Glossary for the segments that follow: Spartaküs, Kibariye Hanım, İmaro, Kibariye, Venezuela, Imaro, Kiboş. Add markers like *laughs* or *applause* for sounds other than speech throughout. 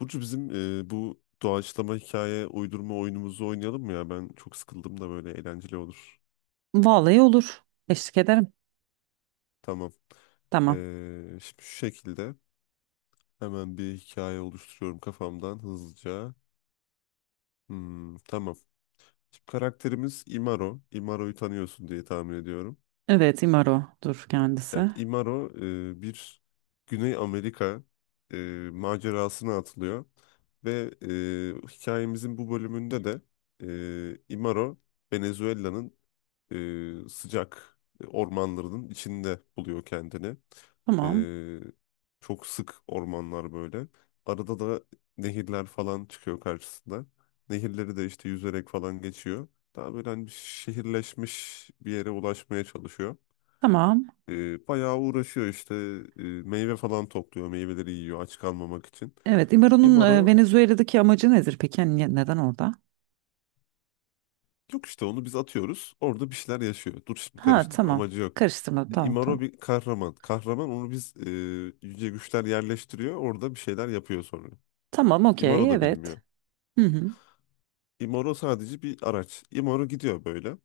Burcu bizim bu doğaçlama hikaye uydurma oyunumuzu oynayalım mı ya? Ben çok sıkıldım da böyle eğlenceli olur. Vallahi olur. Eşlik ederim. Tamam. Tamam. Şimdi şu şekilde hemen bir hikaye oluşturuyorum kafamdan hızlıca. Hmm, tamam. Şimdi karakterimiz Imaro. Imaro'yu tanıyorsun diye tahmin ediyorum. Evet, İmaro'dur kendisi. Evet, Imaro bir Güney Amerika e, macerasına atılıyor. Ve hikayemizin bu bölümünde de Imaro Venezuela'nın sıcak ormanların içinde buluyor kendini. Tamam. E, Çok sık ormanlar böyle. Arada da nehirler falan çıkıyor karşısında. Nehirleri de işte yüzerek falan geçiyor. Daha böyle hani bir şehirleşmiş bir yere ulaşmaya çalışıyor. Tamam. Bayağı uğraşıyor işte. Meyve falan topluyor, meyveleri yiyor aç kalmamak için. Evet, İmaro'nun Imaro Venezuela'daki amacı nedir peki? Hani neden orada? yok işte, onu biz atıyoruz. Orada bir şeyler yaşıyor. Dur şimdi Ha, karıştırma, tamam. amacı yok. Karıştırmadım. Tamam, Imaro tamam. bir kahraman. Kahraman onu biz yüce güçler yerleştiriyor. Orada bir şeyler yapıyor sonra. Tamam, okey. Imaro da Evet. bilmiyor. Hı hı. Imaro sadece bir araç. Imaro gidiyor böyle.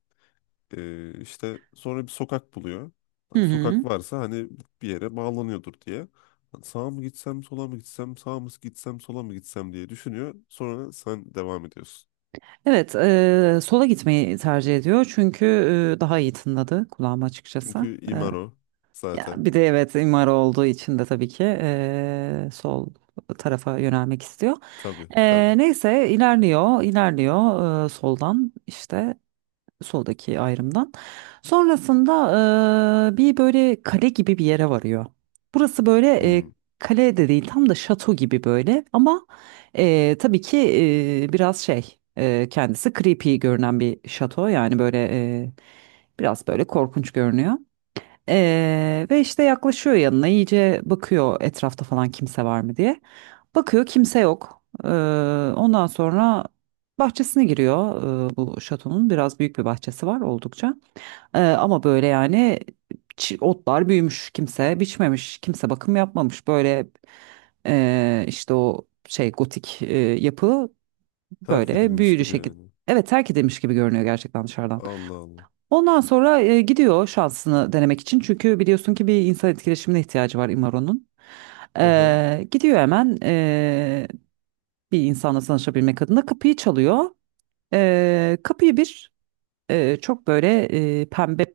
İşte sonra bir sokak buluyor. Hı hı. Sokak varsa hani bir yere bağlanıyordur diye. Sağa mı gitsem, sola mı gitsem, sağa mı gitsem, sola mı gitsem diye düşünüyor. Sonra sen devam ediyorsun. Evet, sola gitmeyi tercih ediyor çünkü daha iyi tınladı kulağıma açıkçası. Çünkü Imaro Ya zaten. bir de evet imar olduğu için de tabii ki sol tarafa yönelmek istiyor. Tabii Eee, tabii. neyse ilerliyor, ilerliyor soldan işte soldaki ayrımdan. Sonrasında bir böyle kale gibi bir yere varıyor. Burası böyle Hmm. Kale de değil tam da şato gibi böyle ama tabii ki biraz şey kendisi creepy görünen bir şato yani böyle biraz böyle korkunç görünüyor. Ve işte yaklaşıyor yanına iyice bakıyor etrafta falan kimse var mı diye. Bakıyor kimse yok. Ondan sonra bahçesine giriyor bu şatonun biraz büyük bir bahçesi var oldukça. Ama böyle yani otlar büyümüş kimse biçmemiş kimse bakım yapmamış böyle işte o şey gotik yapı Terk böyle edilmiş büyülü gibi şekilde. yani. Evet, terk edilmiş gibi görünüyor gerçekten dışarıdan. Allah Allah. Ondan sonra gidiyor şansını denemek için. Çünkü biliyorsun ki bir insan etkileşimine ihtiyacı var Imaro'nun. Aha, Gidiyor hemen bir insanla tanışabilmek adına kapıyı çalıyor. Kapıyı bir çok böyle pembe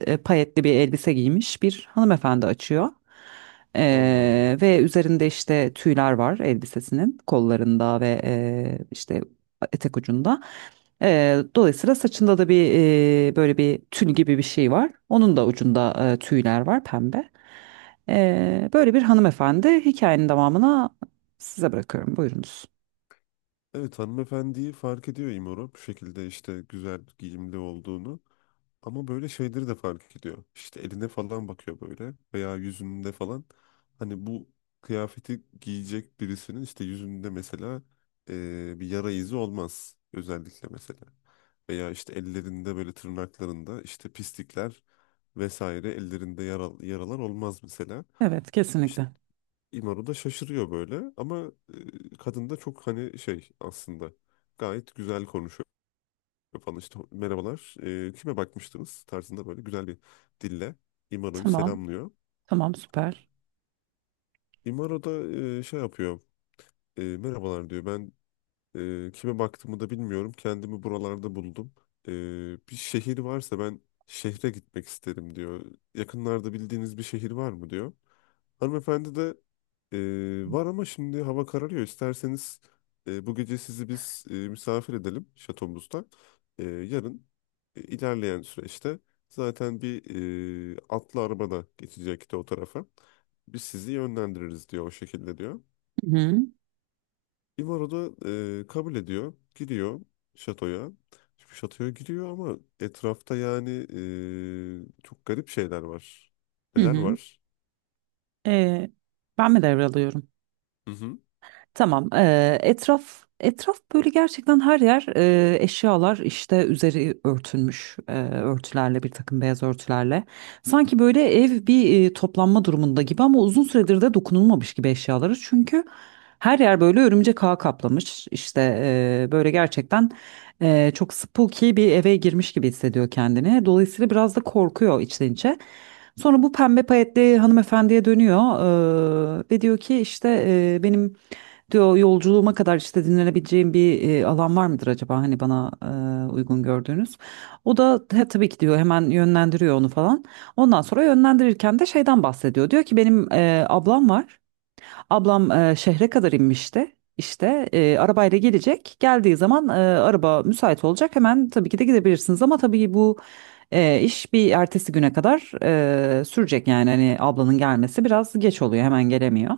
payetli bir elbise giymiş bir hanımefendi açıyor. Allah Allah. Ve üzerinde işte tüyler var elbisesinin kollarında ve işte etek ucunda. Dolayısıyla saçında da bir böyle bir tül gibi bir şey var. Onun da ucunda tüyler var pembe. Böyle bir hanımefendi, hikayenin devamına size bırakıyorum. Buyurunuz. Evet, hanımefendiyi fark ediyor İmora, bu şekilde işte güzel giyimli olduğunu. Ama böyle şeyleri de fark ediyor. İşte eline falan bakıyor böyle veya yüzünde falan. Hani bu kıyafeti giyecek birisinin işte yüzünde mesela bir yara izi olmaz özellikle mesela. Veya işte ellerinde böyle tırnaklarında işte pislikler vesaire ellerinde yaralar olmaz mesela. Evet, İşte kesinlikle. İmaro da şaşırıyor böyle ama kadın da çok, hani şey aslında, gayet güzel konuşuyor falan, işte merhabalar, kime bakmıştınız tarzında böyle güzel bir dille İmaro'yu Tamam, selamlıyor. tamam, süper. İmaro da şey yapıyor, merhabalar diyor, ben kime baktığımı da bilmiyorum, kendimi buralarda buldum. E, Bir şehir varsa ben şehre gitmek isterim diyor, yakınlarda bildiğiniz bir şehir var mı diyor. Hanımefendi de: ee, var ama şimdi hava kararıyor. İsterseniz bu gece sizi biz misafir edelim şatomuzda. Yarın ilerleyen süreçte zaten bir atlı arabada geçecekti o tarafa. Biz sizi yönlendiririz diyor, o şekilde diyor. Hı hı. İmaro da kabul ediyor. Giriyor şatoya. Şimdi şatoya giriyor ama etrafta yani çok garip şeyler var. hı Neler hı. var? Ee, ben mi devralıyorum? Hı hı. Tamam. Etraf etraf böyle gerçekten her yer eşyalar işte üzeri örtülmüş örtülerle, bir takım beyaz örtülerle. Sanki böyle ev bir toplanma durumunda gibi ama uzun süredir de dokunulmamış gibi eşyaları. Çünkü her yer böyle örümcek ağı kaplamış. İşte böyle gerçekten çok spooky bir eve girmiş gibi hissediyor kendini. Dolayısıyla biraz da korkuyor içten içe. Sonra bu pembe payetli hanımefendiye dönüyor ve diyor ki işte benim, diyor, yolculuğuma kadar işte dinlenebileceğim bir alan var mıdır acaba, hani bana uygun gördüğünüz. O da "He, tabii ki," diyor, hemen yönlendiriyor onu falan. Ondan sonra yönlendirirken de şeyden bahsediyor. Diyor ki benim ablam var. Ablam şehre kadar inmişti. İşte arabayla gelecek. Geldiği zaman araba müsait olacak. Hemen tabii ki de gidebilirsiniz ama tabii bu iş bir ertesi güne kadar sürecek, yani hani ablanın gelmesi biraz geç oluyor, hemen gelemiyor.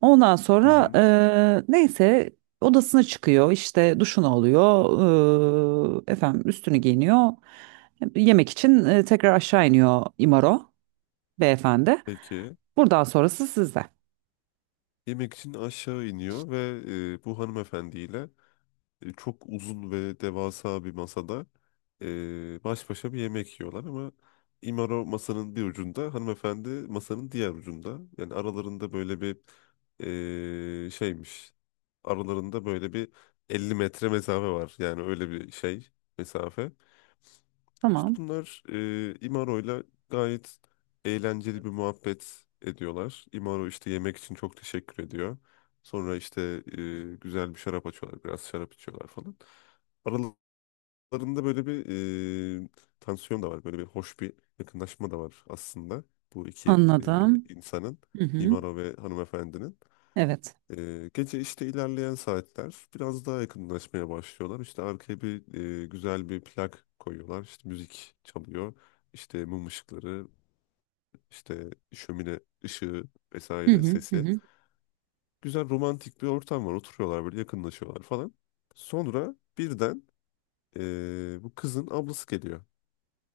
Ondan Hı sonra hı. neyse, odasına çıkıyor, işte duşunu alıyor, efendim, üstünü giyiniyor, yemek için tekrar aşağı iniyor İmaro beyefendi. Peki. Buradan sonrası sizde. Yemek için aşağı iniyor ve bu hanımefendiyle çok uzun ve devasa bir masada baş başa bir yemek yiyorlar ama İmaro masanın bir ucunda, hanımefendi masanın diğer ucunda. Yani aralarında böyle bir şeymiş. Aralarında böyle bir 50 metre mesafe var. Yani öyle bir şey mesafe. İşte Tamam, bunlar İmaro'yla gayet eğlenceli bir muhabbet ediyorlar. İmaro işte yemek için çok teşekkür ediyor. Sonra işte güzel bir şarap açıyorlar, biraz şarap içiyorlar falan. Aralarında böyle bir e, tansiyon da var, böyle bir hoş bir yakınlaşma da var aslında bu iki anladım. insanın, Hı hı. İmaro ve hanımefendinin. Evet. Gece işte ilerleyen saatler biraz daha yakınlaşmaya başlıyorlar. İşte arkaya bir güzel bir plak koyuyorlar. İşte müzik çalıyor. İşte mum ışıkları, işte şömine ışığı Hı vesaire hı hı. sesi. hı. Güzel romantik bir ortam var. Oturuyorlar böyle, yakınlaşıyorlar falan. Sonra birden bu kızın ablası geliyor.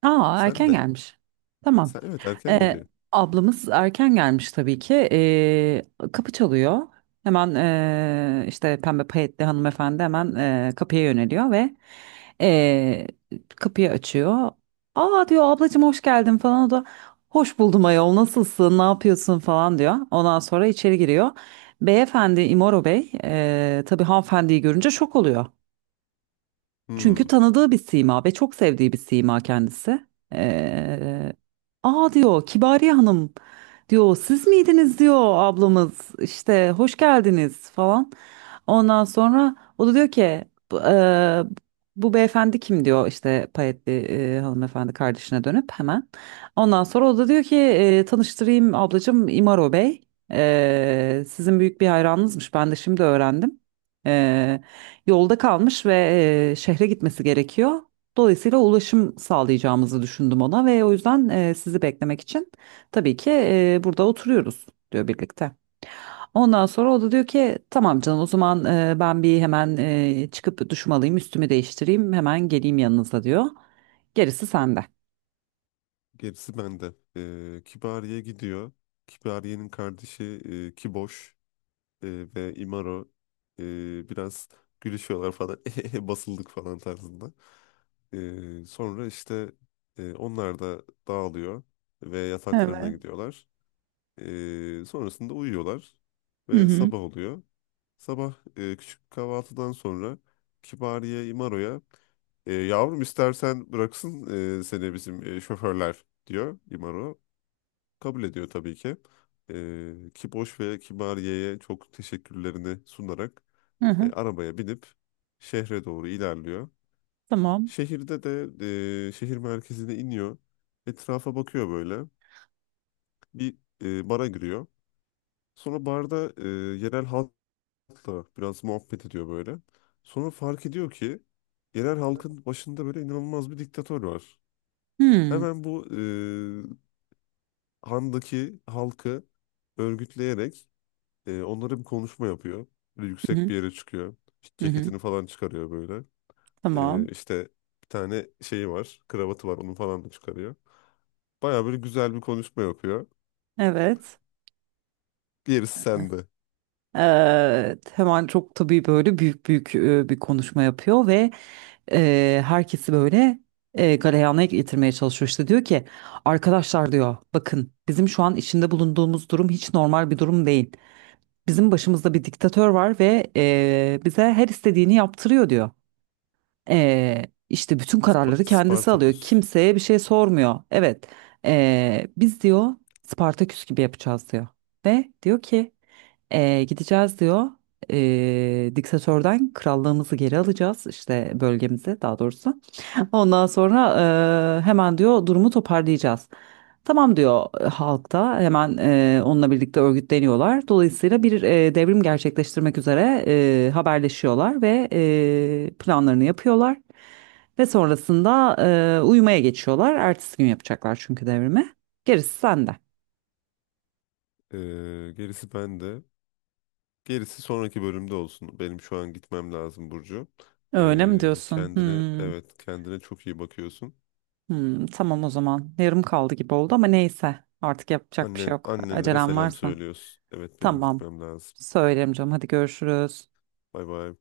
Aa, Sen erken de. gelmiş. Tamam Sen, evet, erken Ee, geliyor. ablamız erken gelmiş tabii ki. Kapı çalıyor. Hemen işte pembe payetli hanımefendi hemen kapıya yöneliyor ve ee, kapıyı açıyor. Aa, diyor, ablacığım, hoş geldin falan. O da hoş buldum ayol, nasılsın, ne yapıyorsun falan diyor. Ondan sonra içeri giriyor. Beyefendi İmoro Bey, tabii hanımefendiyi görünce şok oluyor. Çünkü Hmm, tanıdığı bir sima ve çok sevdiği bir sima kendisi. Ee, Aa, diyor, Kibariye Hanım, diyor, siz miydiniz, diyor, ablamız işte, hoş geldiniz falan. Ondan sonra o da diyor ki bu, eee, bu beyefendi kim, diyor işte payetli hanımefendi kardeşine dönüp hemen. Ondan sonra o da diyor ki tanıştırayım ablacığım, İmaro Bey. Sizin büyük bir hayranınızmış, ben de şimdi öğrendim. E, yolda kalmış ve şehre gitmesi gerekiyor. Dolayısıyla ulaşım sağlayacağımızı düşündüm ona ve o yüzden sizi beklemek için tabii ki burada oturuyoruz, diyor birlikte. Ondan sonra o da diyor ki tamam canım, o zaman ben bir hemen çıkıp duşumu alayım, üstümü değiştireyim, hemen geleyim yanınıza, diyor. Gerisi sende. gerisi bende. Kibariye gidiyor. Kibariye'nin kardeşi Kiboş. e, Ve Imaro biraz gülüşüyorlar falan *laughs* "Ehehe, basıldık falan" tarzında. Sonra işte onlar da dağılıyor ve yataklarına Evet. gidiyorlar. Sonrasında uyuyorlar Hı ve hı. sabah oluyor. Sabah küçük kahvaltıdan sonra Kibariye Imaro'ya: yavrum istersen bıraksın seni bizim şoförler diyor Imaro. Kabul ediyor tabii ki. Kiboş ve Kibariye'ye çok teşekkürlerini sunarak Hı hı. arabaya binip şehre doğru ilerliyor. Tamam. Şehirde de şehir merkezine iniyor. Etrafa bakıyor böyle. Bir bara giriyor. Sonra barda yerel halkla biraz muhabbet ediyor böyle. Sonra fark ediyor ki yerel halkın başında böyle inanılmaz bir diktatör var. Hmm. Hemen bu handaki halkı örgütleyerek onlara bir konuşma yapıyor. Böyle Hı yüksek hı. bir yere çıkıyor. İşte Hı hı. ceketini falan çıkarıyor böyle. Tamam. İşte bir tane şeyi var. Kravatı var. Onu falan da çıkarıyor. Baya böyle güzel bir konuşma yapıyor. Evet. Gerisi sende. Evet. Hemen çok tabii böyle büyük büyük bir konuşma yapıyor ve herkesi böyle galeyana getirmeye çalışıyor. İşte diyor ki arkadaşlar, diyor, bakın, bizim şu an içinde bulunduğumuz durum hiç normal bir durum değil. Bizim başımızda bir diktatör var ve bize her istediğini yaptırıyor, diyor. İşte bütün kararları kendisi alıyor, Spartaküs. kimseye bir şey sormuyor. Evet, biz, diyor, Spartaküs gibi yapacağız, diyor, ve diyor ki gideceğiz, diyor. Diktatörden krallığımızı geri alacağız işte, bölgemizi daha doğrusu. Ondan sonra hemen, diyor, durumu toparlayacağız. Tamam, diyor, halkta hemen onunla birlikte örgütleniyorlar. Dolayısıyla bir devrim gerçekleştirmek üzere haberleşiyorlar ve planlarını yapıyorlar. Ve sonrasında uyumaya geçiyorlar. Ertesi gün yapacaklar çünkü devrimi. Gerisi sende. Ee, gerisi bende. Gerisi sonraki bölümde olsun. Benim şu an gitmem lazım Burcu. Öyle mi diyorsun? kendine, Hmm, evet, kendine çok iyi bakıyorsun. hmm, tamam o zaman. Yarım kaldı gibi oldu ama neyse. Artık yapacak bir şey Annen yok. annelere Acelem selam varsa. söylüyorsun. Evet, benim Tamam. gitmem lazım. Söylerim canım. Hadi, görüşürüz. Bay bay.